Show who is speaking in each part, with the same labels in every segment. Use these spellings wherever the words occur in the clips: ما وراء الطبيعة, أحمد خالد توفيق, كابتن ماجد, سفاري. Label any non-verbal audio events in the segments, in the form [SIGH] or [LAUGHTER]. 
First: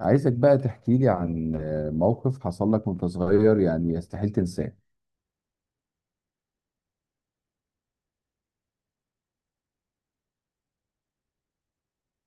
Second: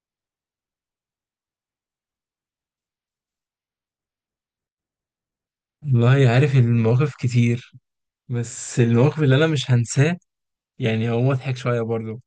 Speaker 1: عايزك بقى تحكي لي عن موقف حصل لك وانت صغير يعني يستحيل تنساه.
Speaker 2: والله، عارف إن المواقف كتير، بس المواقف اللي انا مش هنساه، يعني هو مضحك شويه برضو.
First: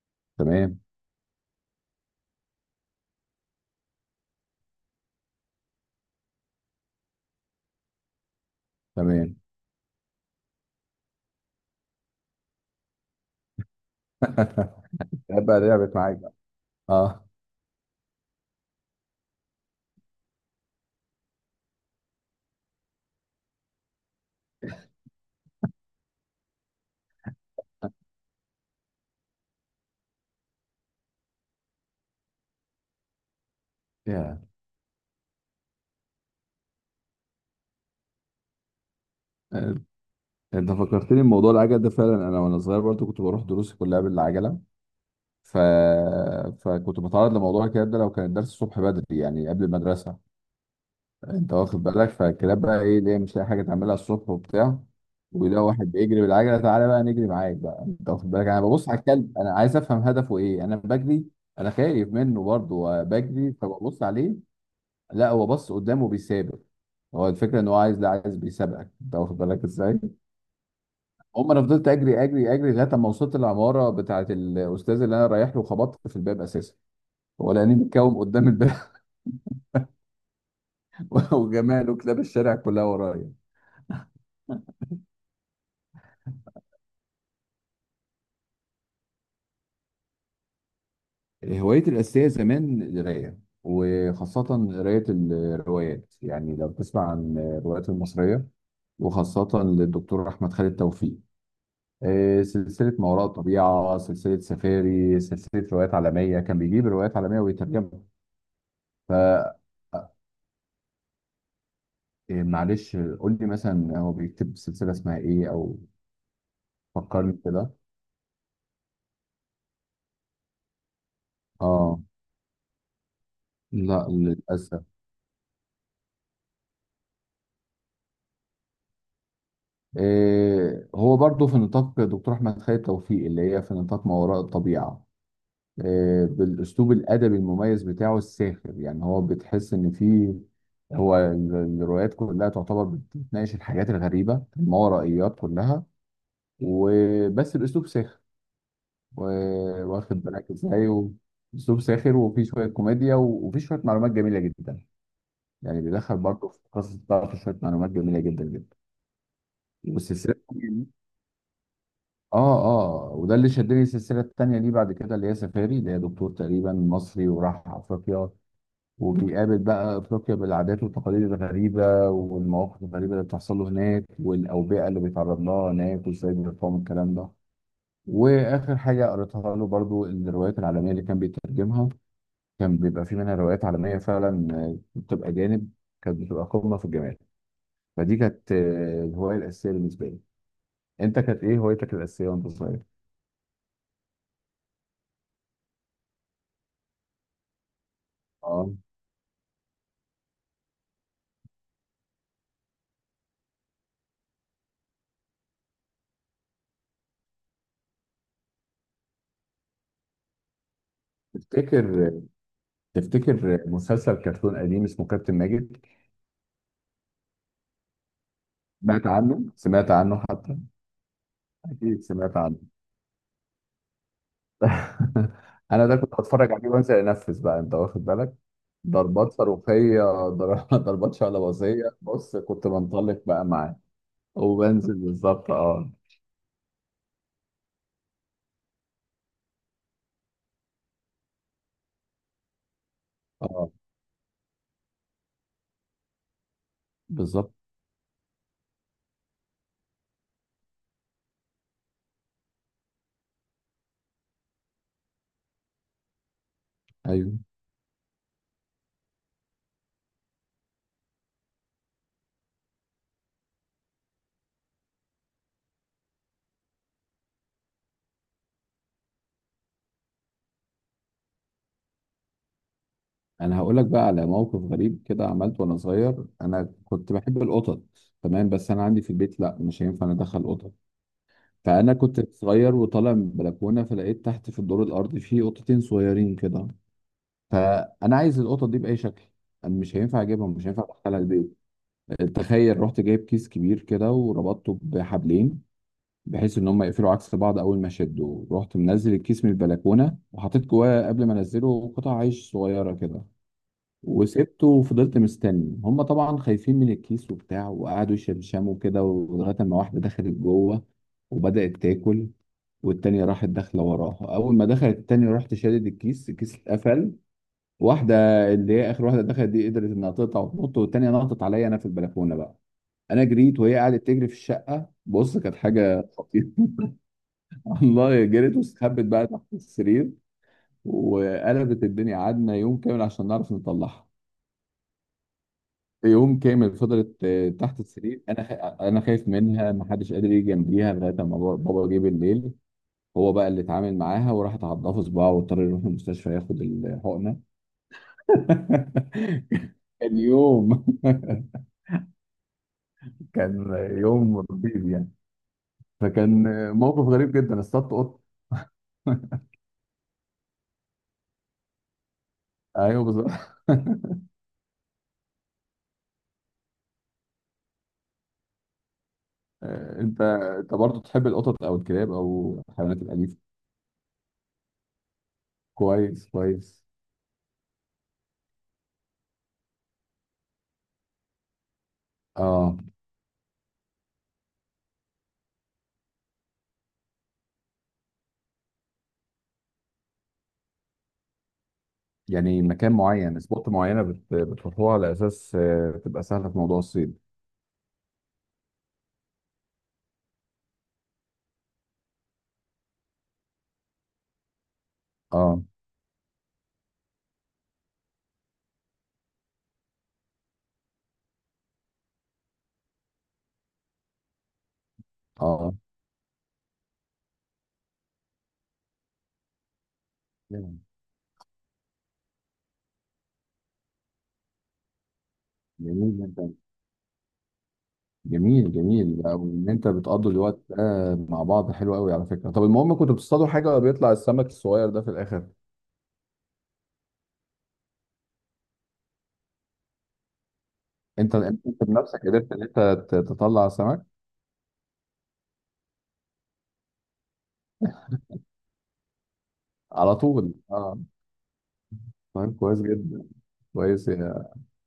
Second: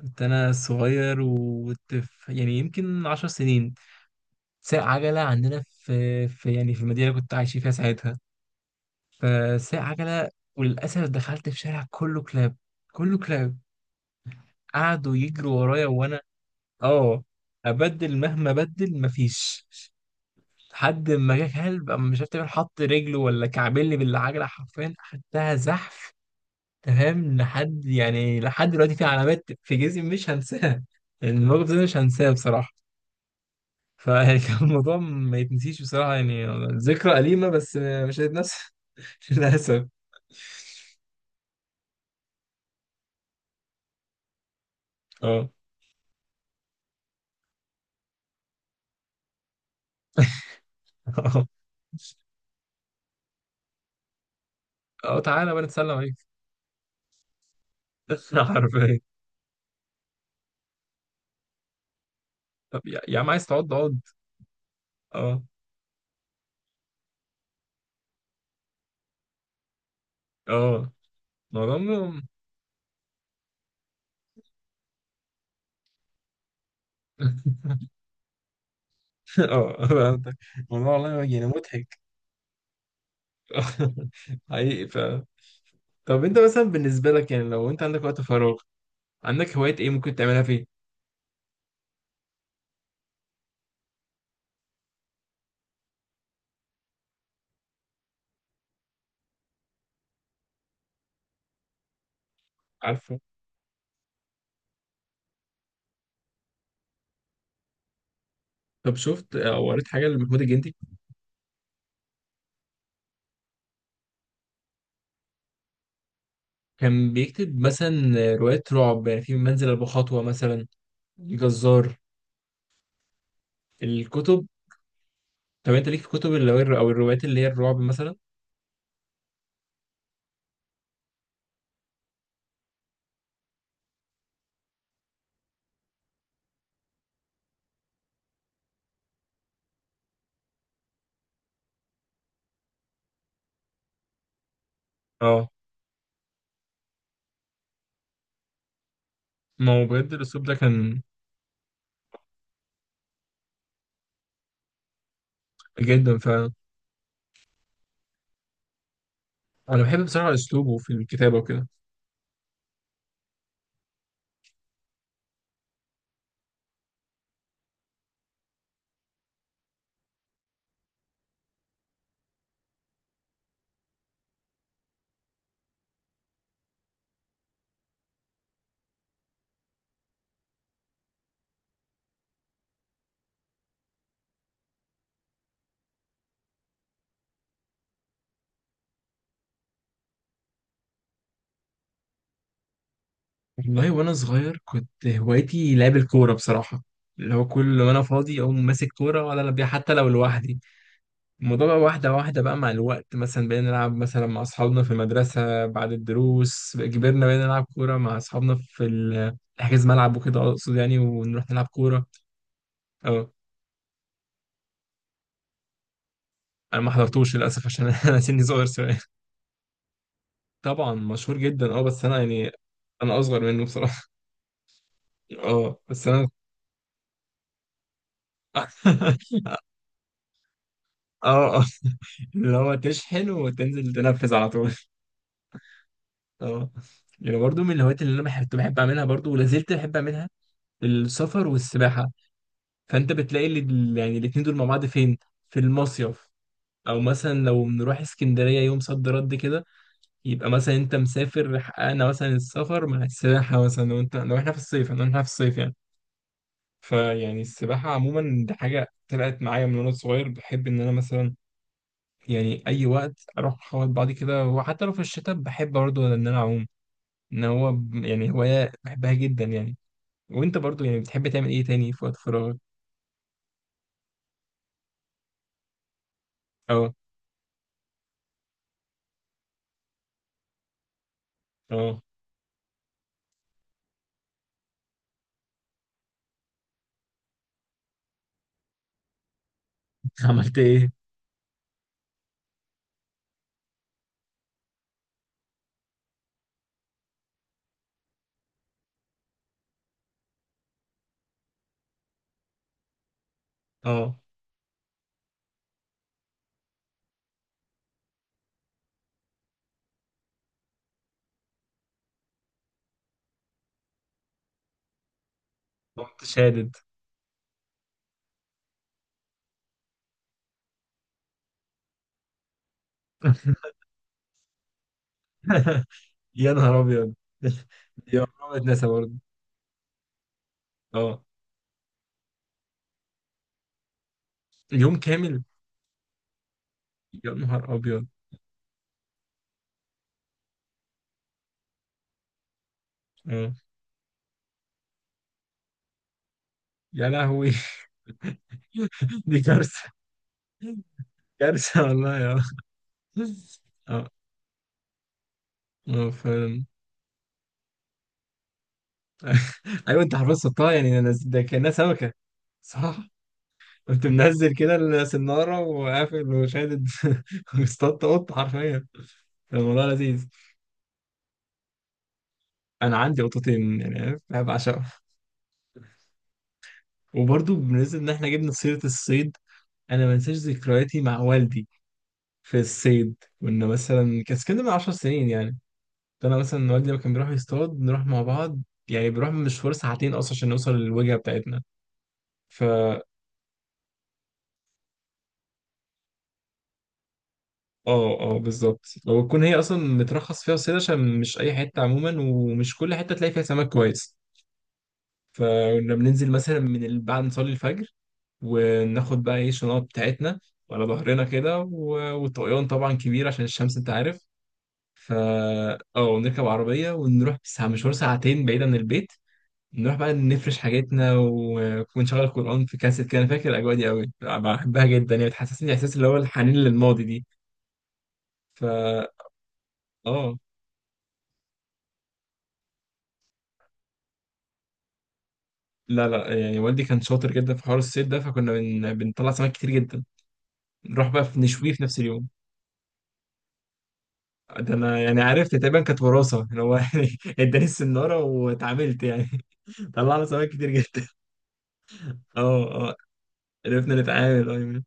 Speaker 2: كنت انا
Speaker 1: تمام.
Speaker 2: صغير وكنت يعني يمكن 10 سنين. ساق عجله عندنا في المدينه اللي كنت عايش فيها ساعتها.
Speaker 1: تمام.
Speaker 2: فساق عجله، وللاسف دخلت في شارع كله كلاب، كله كلاب.
Speaker 1: [LAUGHS]
Speaker 2: قعدوا يجروا
Speaker 1: بقى
Speaker 2: ورايا
Speaker 1: لعبت معاك
Speaker 2: وانا
Speaker 1: بقى.
Speaker 2: اه
Speaker 1: اه.
Speaker 2: ابدل مهما ابدل مفيش. لحد ما جه كلب، أما مش عارف تقريباً حط رجله ولا كعبلي بالعجله، حرفيا خدتها زحف. تمام، لحد دلوقتي في علامات في جسمي مش هنساها. يعني الموقف ده مش هنساه بصراحة. فيعني
Speaker 1: يا.
Speaker 2: [LAUGHS] كان الموضوع ما يتنسيش بصراحة يعني. ذكرى أليمة بس مش هتتنسى. [LAUGHS]
Speaker 1: آه،
Speaker 2: للأسف.
Speaker 1: انت فكرتني بموضوع العجل ده فعلا. انا وانا صغير برضو كنت بروح دروسي كلها بالعجله.
Speaker 2: اه،
Speaker 1: ف... فكنت بتعرض لموضوع الكلام ده لو كان الدرس الصبح بدري يعني قبل المدرسه.
Speaker 2: اه،
Speaker 1: انت واخد بالك، فالكلاب بقى ايه اللي هي مش لاقي حاجه تعملها الصبح وبتاع.
Speaker 2: اه، تعالى بقى
Speaker 1: وده
Speaker 2: نتسلم
Speaker 1: واحد بيجري
Speaker 2: عليك.
Speaker 1: بالعجله، تعالى بقى نجري معاك بقى. انت واخد
Speaker 2: [LAUGHS]
Speaker 1: بالك، انا ببص على
Speaker 2: عارفين.
Speaker 1: الكلب، انا عايز افهم هدفه ايه، انا بجري، انا خايف منه
Speaker 2: طب، يا
Speaker 1: برضه،
Speaker 2: يا عم، عايز
Speaker 1: بجري
Speaker 2: تقعد اقعد.
Speaker 1: فببص عليه. لا،
Speaker 2: اه،
Speaker 1: هو بص قدامه بيسابق. هو الفكره ان هو عايز، لا عايز بيسابقك، انت واخد بالك ازاي.
Speaker 2: اه،
Speaker 1: هم انا
Speaker 2: الموضوع
Speaker 1: فضلت
Speaker 2: م-
Speaker 1: اجري اجري اجري لغايه ما وصلت العماره بتاعه الاستاذ اللي انا رايح له، خبطت في الباب اساسا، هو لاني
Speaker 2: [LAUGHS]
Speaker 1: متكوم قدام الباب.
Speaker 2: اه، فهمتك. الموضوع والله
Speaker 1: [LAUGHS]
Speaker 2: يعني
Speaker 1: وجماله
Speaker 2: مضحك.
Speaker 1: كلاب الشارع كلها ورايا.
Speaker 2: [LAUGHS] حقيقي. طب، انت مثلا بالنسبة لك، يعني لو انت عندك وقت فراغ، عندك هوايات ايه ممكن تعملها فيه؟
Speaker 1: هوايتي الأساسية زمان القراية، وخاصة قراية الروايات. يعني لو تسمع عن الروايات المصرية، وخاصة للدكتور أحمد خالد توفيق، سلسلة ما
Speaker 2: عارفه.
Speaker 1: وراء الطبيعة، سلسلة سفاري، سلسلة روايات عالمية، كان بيجيب روايات عالمية ويترجمها.
Speaker 2: طب،
Speaker 1: ف
Speaker 2: شفت
Speaker 1: آه،
Speaker 2: او قريت حاجه لمحمود الجندي؟
Speaker 1: يعني معلش قول لي مثلا هو بيكتب سلسلة اسمها إيه أو
Speaker 2: كان
Speaker 1: فكرني
Speaker 2: بيكتب
Speaker 1: كده.
Speaker 2: مثلا روايات رعب، يعني في منزل ابو خطوه مثلا، الجزار،
Speaker 1: آه. لا،
Speaker 2: الكتب.
Speaker 1: للأسف.
Speaker 2: طب، انت ليك في كتب اللي هو او الروايات اللي هي الرعب مثلا؟
Speaker 1: هو برضه في نطاق دكتور أحمد خالد توفيق، اللي هي في نطاق ما وراء الطبيعة، بالاسلوب الادبي المميز بتاعه الساخر. يعني هو بتحس ان في، الروايات كلها تعتبر بتناقش الحاجات الغريبه الماورائيات
Speaker 2: اه.
Speaker 1: كلها، وبس الاسلوب ساخر،
Speaker 2: ما هو بجد
Speaker 1: واخد
Speaker 2: الاسلوب
Speaker 1: بالك
Speaker 2: ده
Speaker 1: ازاي،
Speaker 2: كان
Speaker 1: اسلوب ساخر، وفيه شويه كوميديا، وفيه شويه معلومات جميله جدا. يعني بيدخل
Speaker 2: جدا
Speaker 1: برضه
Speaker 2: فعلا.
Speaker 1: في قصص بتاعته شويه معلومات جميله جدا جدا.
Speaker 2: انا بحب
Speaker 1: والسلسله
Speaker 2: بصراحه
Speaker 1: التانية
Speaker 2: اسلوبه
Speaker 1: دي-
Speaker 2: في الكتابه وكده.
Speaker 1: اه. اه، وده اللي شدني السلسله التانيه دي بعد كده، اللي هي سفاري، اللي هي دكتور تقريبا مصري وراح افريقيا، وبيقابل بقى افريقيا بالعادات والتقاليد الغريبه والمواقف الغريبه اللي بتحصل له هناك والاوبئه اللي بيتعرض لها هناك وازاي بيرفعوا من الكلام ده. واخر حاجه قريتها له برضو الروايات العالميه اللي كان بيترجمها، كان بيبقى في منها روايات عالميه فعلا، بتبقى جانب، كانت بتبقى قمه في الجمال. فدي كانت الهوايه الاساسيه بالنسبه لي. انت كانت ايه هوايتك الاساسيه وانت صغير؟
Speaker 2: والله وانا صغير كنت هوايتي لعب الكوره بصراحه، اللي هو كل ما انا فاضي اقوم
Speaker 1: اه.
Speaker 2: ماسك كوره ولا بيها، حتى لو لوحدي. الموضوع بقى واحدة واحدة بقى مع الوقت، مثلا بقينا نلعب مثلا مع أصحابنا في المدرسة بعد الدروس. كبرنا بقينا نلعب كورة مع أصحابنا في حجز ملعب وكده، أقصد يعني ونروح نلعب كورة.
Speaker 1: تفتكر،
Speaker 2: أه،
Speaker 1: تفتكر مسلسل كرتون قديم اسمه كابتن ماجد؟
Speaker 2: أنا ما حضرتوش للأسف عشان [LAUGHS] أنا سني صغير شوية.
Speaker 1: سمعت عنه؟ سمعت عنه حتى؟
Speaker 2: طبعا مشهور جدا. أه،
Speaker 1: اكيد
Speaker 2: بس أنا
Speaker 1: سمعت
Speaker 2: يعني
Speaker 1: عنه.
Speaker 2: أنا أصغر منه بصراحة. [LAUGHS]
Speaker 1: [LAUGHS]
Speaker 2: أه،
Speaker 1: انا ده
Speaker 2: بس
Speaker 1: كنت
Speaker 2: أنا.
Speaker 1: بتفرج عليه وانزل انفذ بقى، انت واخد بالك،
Speaker 2: [LAUGHS]
Speaker 1: ضربات صاروخيه، [LAUGHS] ضربات
Speaker 2: أه، أه،
Speaker 1: شعلبازيه، بص
Speaker 2: اللي
Speaker 1: كنت
Speaker 2: هو
Speaker 1: بنطلق
Speaker 2: تشحن
Speaker 1: بقى معاه
Speaker 2: وتنزل تنفذ على طول.
Speaker 1: وبنزل
Speaker 2: [LAUGHS]
Speaker 1: بالظبط. اه.
Speaker 2: أه، يعني برضو من الهوايات اللي أنا كنت بحب أعملها برضو ولا زلت بحب أعملها، السفر والسباحة. فانت بتلاقي
Speaker 1: اه،
Speaker 2: اللي يعني الاتنين دول مع بعض فين؟ في المصيف، او مثلا
Speaker 1: بالظبط.
Speaker 2: لو بنروح اسكندريه يوم صد رد كده. يبقى مثلا انت مسافر، حققنا مثلا السفر مع السباحه، مثلا لو انت لو احنا في الصيف لو احنا في الصيف يعني.
Speaker 1: ايوه.
Speaker 2: فيعني السباحه عموما دي حاجه طلعت معايا من وانا صغير، بحب ان انا مثلا، يعني اي وقت اروح اخبط بعضي كده، وحتى لو في الشتاء بحب برضه ان انا اعوم. ان هو يعني هوايه بحبها جدا يعني. وانت برضه يعني بتحب تعمل ايه تاني في وقت فراغك؟
Speaker 1: انا هقول لك بقى على موقف غريب كده عملته وانا صغير. انا
Speaker 2: اه،
Speaker 1: كنت بحب القطط، تمام، بس انا عندي في البيت لا، مش هينفع ادخل قطط. فانا
Speaker 2: اه.
Speaker 1: كنت صغير وطالع من البلكونه، فلقيت تحت في الدور الارضي في قطتين صغيرين كده. فانا عايز القطط دي باي شكل، مش هينفع
Speaker 2: [LAUGHS]
Speaker 1: اجيبهم،
Speaker 2: عملت
Speaker 1: مش هينفع
Speaker 2: ايه؟
Speaker 1: ادخلها البيت. تخيل، رحت جايب كيس كبير كده وربطته بحبلين بحيث ان هم يقفلوا عكس بعض اول ما شدوا. رحت منزل الكيس من البلكونه وحطيت جواه قبل ما انزله قطع عيش صغيره كده،
Speaker 2: اه،
Speaker 1: وسبته وفضلت مستني. هم طبعا خايفين من الكيس وبتاع، وقعدوا يشمشموا كده، لغايه ما واحده دخلت جوه وبدات تاكل، والتانية راحت داخله وراها. اول ما دخلت التانية رحت شادد
Speaker 2: قمت
Speaker 1: الكيس، الكيس
Speaker 2: شادد.
Speaker 1: اتقفل. واحده، اللي هي اخر واحده دخلت دي، قدرت انها تقطع وتنط، والتانية نطت عليا انا في البلكونه بقى. انا جريت، وهي قعدت تجري في الشقه، بص كانت
Speaker 2: [LAUGHS]
Speaker 1: حاجه خطيره.
Speaker 2: يا
Speaker 1: [LAUGHS]
Speaker 2: نهار ابيض. [LAUGHS] دي
Speaker 1: والله
Speaker 2: عمرها
Speaker 1: جريت،
Speaker 2: ما تنسى
Speaker 1: واستخبت
Speaker 2: برضه.
Speaker 1: بقى تحت السرير،
Speaker 2: اه،
Speaker 1: وقلبت الدنيا. قعدنا يوم كامل عشان نعرف نطلعها.
Speaker 2: اليوم كامل.
Speaker 1: يوم كامل فضلت
Speaker 2: يا نهار
Speaker 1: تحت
Speaker 2: ابيض.
Speaker 1: السرير. انا خايف منها، ما حدش قادر يجي جنبيها، لغايه ما بابا جه بالليل. هو بقى
Speaker 2: اه،
Speaker 1: اللي اتعامل معاها، وراحت عضها في صباعه، واضطر يروح المستشفى ياخد
Speaker 2: يا
Speaker 1: الحقنه.
Speaker 2: لهوي. [LAUGHS] دي كارثه.
Speaker 1: [LAUGHS] كان يوم. [LAUGHS]
Speaker 2: كارثه والله، يا،
Speaker 1: كان
Speaker 2: اه،
Speaker 1: يوم رهيب يعني.
Speaker 2: اه،
Speaker 1: فكان
Speaker 2: فعلا.
Speaker 1: موقف غريب جدا، اصطدت قط.
Speaker 2: [LAUGHS] ايوه، انت حفظتها. يعني ده كانها سمكه، صح.
Speaker 1: ايوه، بالظبط.
Speaker 2: كنت
Speaker 1: [LAUGHS]
Speaker 2: منزل كده السناره وقافل وشادد. [LAUGHS] واصطدت قط حرفيا. كان الموضوع
Speaker 1: انت
Speaker 2: لذيذ.
Speaker 1: انت برضه تحب القطط او الكلاب او
Speaker 2: انا
Speaker 1: الحيوانات
Speaker 2: عندي
Speaker 1: الاليفه؟
Speaker 2: قطتين، يعني عارف؟ انا بعشقهم.
Speaker 1: كويس كويس.
Speaker 2: وبرضو بالنسبة إن إحنا جبنا سيرة الصيد، أنا ما أنساش ذكرياتي مع والدي في
Speaker 1: اه.
Speaker 2: الصيد. كنا مثلا كان كده من 10 سنين يعني. فأنا مثلا والدي لما كان بيروح يصطاد نروح مع بعض، يعني بنروح مشوار ساعتين أصلا عشان نوصل للوجهة بتاعتنا.
Speaker 1: يعني مكان
Speaker 2: فا
Speaker 1: معين، سبوت معينه بتروحوها على اساس تبقى سهله في موضوع الصيد.
Speaker 2: آه، آه، بالظبط، وتكون هي أصلا مترخص فيها الصيد عشان مش أي حتة عموما، ومش كل حتة تلاقي فيها سمك كويس.
Speaker 1: اه.
Speaker 2: فكنا بننزل مثلا بعد نصلي الفجر. وناخد بقى إيه الشنط بتاعتنا على ظهرنا كده، والطقيان طبعا كبير عشان الشمس، انت عارف. فا
Speaker 1: اه.
Speaker 2: اه، نركب عربية ونروح ساعة، مشوار ساعتين بعيد عن البيت. نروح بقى نفرش حاجتنا و- ونشغل قرآن في كاسيت كده، أنا فاكر الأجواء دي أوي، بحبها جدا يعني. بتحسسني إحساس اللي هو
Speaker 1: جميل جدا.
Speaker 2: الحنين للماضي دي.
Speaker 1: جميل،
Speaker 2: فا
Speaker 1: جميل بقى. وان انت بتقضوا
Speaker 2: اه،
Speaker 1: الوقت ده مع بعض حلو قوي على فكره. طب المهم كنتوا بتصطادوا حاجه ولا بيطلع السمك الصغير ده في الاخر؟
Speaker 2: لا، لا، يعني والدي كان شاطر جدا في حوار الصيد ده، فكنا بنطلع سمك كتير جدا. نروح بقى
Speaker 1: انت
Speaker 2: في نشويه في
Speaker 1: انت
Speaker 2: نفس
Speaker 1: بنفسك
Speaker 2: اليوم.
Speaker 1: قدرت ان انت تطلع سمك؟
Speaker 2: ده أنا يعني عرفت تقريبا كانت وراثة، اللي هو [LAUGHS] يعني اداني السنارة واتعاملت يعني. [LAUGHS]
Speaker 1: على
Speaker 2: طلعنا سمك
Speaker 1: طول.
Speaker 2: كتير
Speaker 1: اه.
Speaker 2: جدا. [LAUGHS]
Speaker 1: طيب كويس
Speaker 2: اه، اه،
Speaker 1: جدا.
Speaker 2: عرفنا
Speaker 1: كويس.
Speaker 2: نتعامل، اه.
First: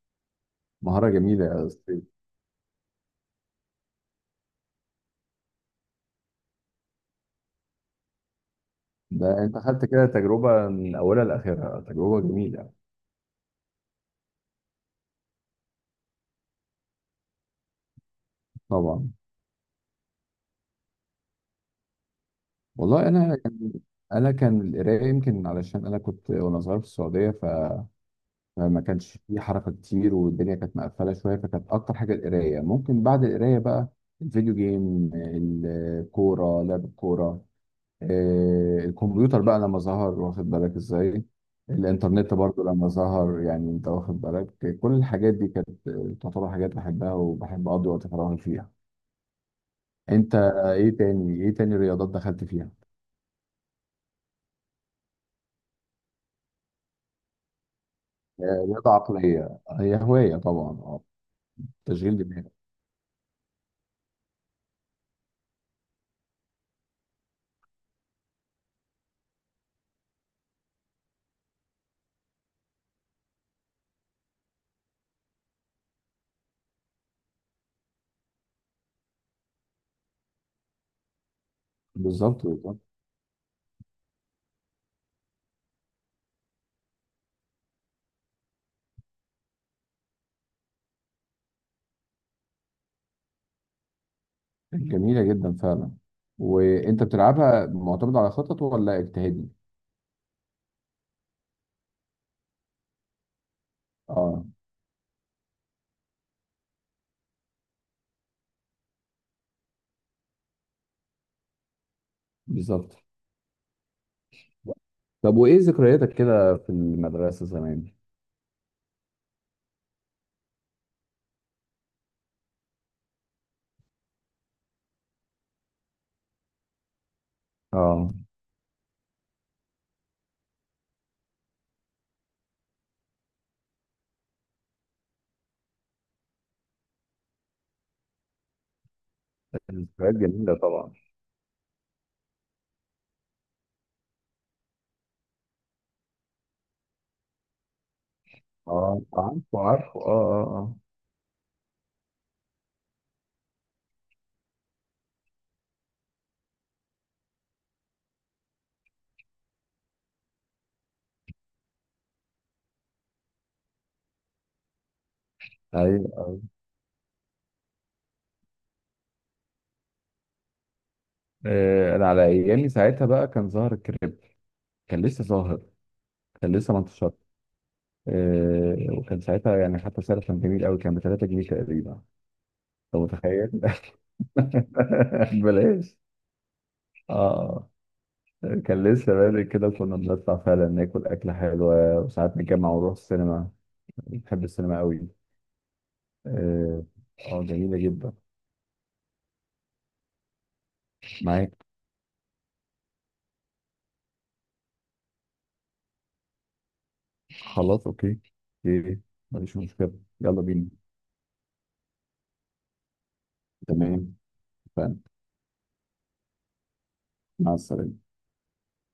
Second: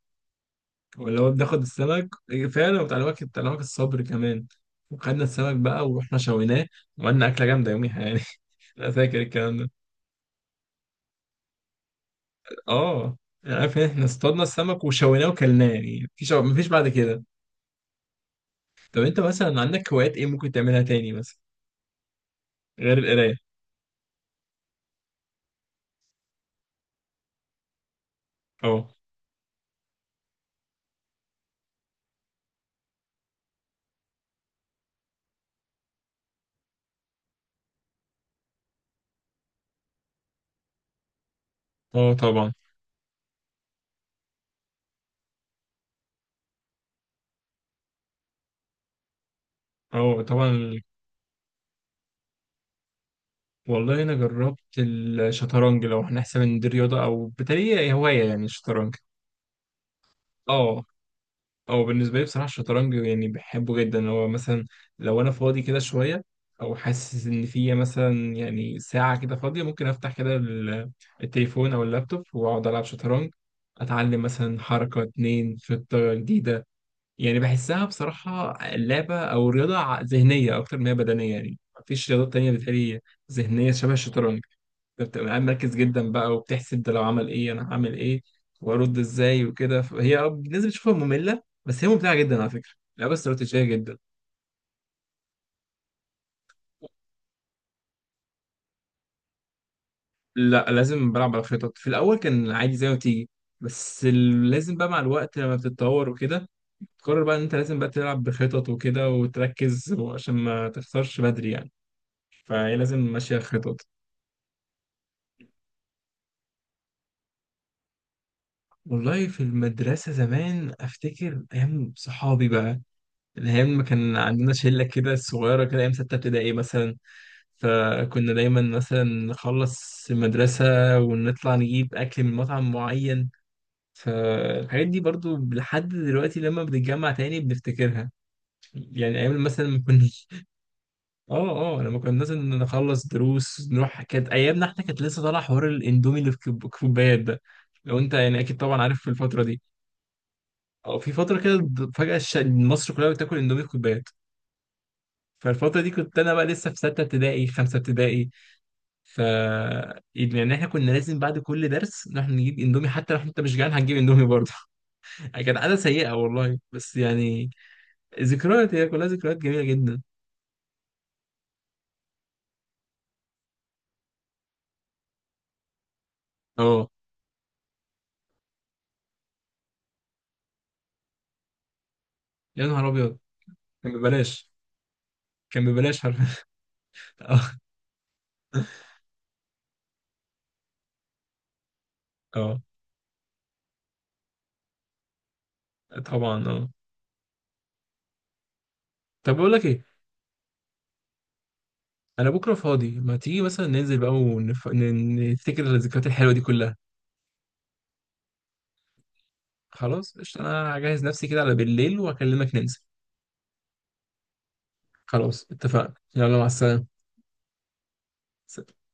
Speaker 1: مهارة
Speaker 2: واللي هو
Speaker 1: جميلة
Speaker 2: بناخد
Speaker 1: يا أستاذ.
Speaker 2: السمك، إيه، فعلا بتاع الوقت الصبر كمان. وخدنا السمك بقى ورحنا شويناه، وعملنا أكلة جامدة يوميها يعني. [LAUGHS] أنا فاكر
Speaker 1: ده
Speaker 2: الكلام
Speaker 1: أنت
Speaker 2: ده،
Speaker 1: خدت كده تجربة من أولها لآخرها، تجربة جميلة.
Speaker 2: اه. يعني عارف إن احنا اصطادنا السمك وشويناه وكلناه، يعني مفيش بعد كده. طب،
Speaker 1: طبعا.
Speaker 2: انت مثلا عندك هوايات ايه ممكن تعملها تاني مثلا غير
Speaker 1: والله
Speaker 2: القراية؟
Speaker 1: أنا كان أنا كان القراية يمكن علشان أنا كنت وأنا صغير في السعودية، فما
Speaker 2: اه،
Speaker 1: كانش في حركة كتير، والدنيا كانت مقفلة شوية، فكانت أكتر حاجة القراية. ممكن بعد القراية بقى الفيديو جيم، الكورة، لعب الكورة، الكمبيوتر بقى لما ظهر، واخد بالك ازاي،
Speaker 2: اه،
Speaker 1: الانترنت
Speaker 2: طبعا،
Speaker 1: برضو لما ظهر. يعني انت واخد بالك، كل الحاجات دي كانت تعتبر حاجات بحبها وبحب اقضي وقت فراغي فيها.
Speaker 2: اه،
Speaker 1: انت
Speaker 2: طبعا.
Speaker 1: ايه تاني، ايه تاني رياضات دخلت فيها؟
Speaker 2: والله انا جربت الشطرنج، لو هنحسب ان دي رياضة، او بالتالي هي هواية يعني
Speaker 1: رياضة
Speaker 2: الشطرنج.
Speaker 1: عقلية، هي هواية طبعا.
Speaker 2: اه،
Speaker 1: اه.
Speaker 2: او بالنسبه
Speaker 1: تشغيل
Speaker 2: لي بصراحه
Speaker 1: دماغ.
Speaker 2: الشطرنج يعني بحبه جدا، اللي هو مثلا لو انا فاضي كده شويه، او حاسس ان في مثلا يعني ساعه كده فاضيه، ممكن افتح كده التليفون او اللابتوب واقعد العب شطرنج. اتعلم مثلا حركه، اتنين خطه جديده. يعني بحسها بصراحه لعبه او رياضه ذهنيه اكتر ما هي بدنيه، يعني مفيش رياضات
Speaker 1: بالظبط،
Speaker 2: تانية
Speaker 1: بالظبط.
Speaker 2: بتهيألي ذهنيه شبه الشطرنج. بتبقى قاعد مركز جدا بقى، وبتحسب ده لو عمل ايه انا هعمل ايه، وارد ازاي وكده. فهي اه، بالنسبه تشوفها ممله بس هي ممتعه جدا على فكره، لعبه استراتيجيه جدا.
Speaker 1: جميلة جدا فعلا. وانت بتلعبها معتمد على خطط ولا اجتهادي؟
Speaker 2: لا، لازم بلعب على خطط. في الاول كان عادي زي ما تيجي، بس
Speaker 1: اه.
Speaker 2: لازم بقى مع الوقت لما بتتطور وكده. تقرر بقى ان انت لازم بقى تلعب بخطط وكده وتركز عشان ما تخسرش بدري يعني، فهي
Speaker 1: بالظبط.
Speaker 2: لازم ماشيه خطط.
Speaker 1: طب وايه ذكرياتك كده في المدرسة زمان؟
Speaker 2: والله في المدرسه زمان افتكر ايام صحابي بقى، الأيام ما كان عندنا شلة كده صغيرة كده، أيام ستة ابتدائي مثلا.
Speaker 1: اه.
Speaker 2: فكنا دايما مثلا نخلص المدرسة ونطلع نجيب أكل من مطعم معين. فالحاجات دي برضو لحد دلوقتي لما بنتجمع تاني بنفتكرها، يعني أيام مثلا ما
Speaker 1: ذكريات
Speaker 2: كناش.
Speaker 1: جميلة طبعا.
Speaker 2: [LAUGHS] اه، اه، لما كنا مثلا نخلص دروس نروح كانت أيامنا. احنا كانت لسه طالع حوار الإندومي اللي في كوبايات ده. لو أنت يعني أكيد طبعا عارف
Speaker 1: اه.
Speaker 2: في الفترة
Speaker 1: عارفه،
Speaker 2: دي،
Speaker 1: عارفه، اه اه.
Speaker 2: أو في فترة كده فجأة مصر كلها بتاكل إندومي في كوبايات. فالفترة دي كنت أنا بقى لسه في ستة ابتدائي، خمسة ابتدائي. ف يعني احنا كنا لازم بعد كل درس نروح نجيب اندومي، حتى لو انت مش جعان هتجيب اندومي برضه. [LAUGHS] كانت عادة
Speaker 1: اه.
Speaker 2: سيئة
Speaker 1: ايوه.
Speaker 2: والله، بس يعني ذكريات، هي كلها ذكريات جميلة جدا.
Speaker 1: انا على ايامي ساعتها بقى كان ظاهر الكريب، كان لسه ظاهر، كان لسه ما
Speaker 2: اه،
Speaker 1: انتشرش. وكان ساعتها يعني حتى سعره كان جميل قوي، كان ب 3 جنيه تقريبا،
Speaker 2: يا نهار
Speaker 1: لو
Speaker 2: أبيض.
Speaker 1: متخيل.
Speaker 2: كان ببلاش.
Speaker 1: [LAUGHS]
Speaker 2: كان
Speaker 1: بلاش.
Speaker 2: ببلاش حرفيا.
Speaker 1: اه.
Speaker 2: [LAUGHS] اه،
Speaker 1: آه. كان لسه بادئ كده، كنا بنطلع فعلا ناكل أكلة حلوة، وساعات
Speaker 2: اه،
Speaker 1: نتجمع ونروح السينما. بحب السينما قوي.
Speaker 2: طبعا، اه.
Speaker 1: اه. جميلة جدا.
Speaker 2: طب، بقول لك ايه،
Speaker 1: معاك.
Speaker 2: انا بكره فاضي. ما تيجي مثلا ننزل بقى نفتكر الذكريات الحلوه دي كلها.
Speaker 1: خلاص اوكي. اوكي. مفيش مشكلة.
Speaker 2: خلاص قشطة،
Speaker 1: يلا بينا.
Speaker 2: انا هجهز نفسي كده على بالليل واكلمك ننزل.
Speaker 1: تمام. اتفقنا.
Speaker 2: خلاص اتفقنا، يلا، مع السلامة.
Speaker 1: مع السلامة.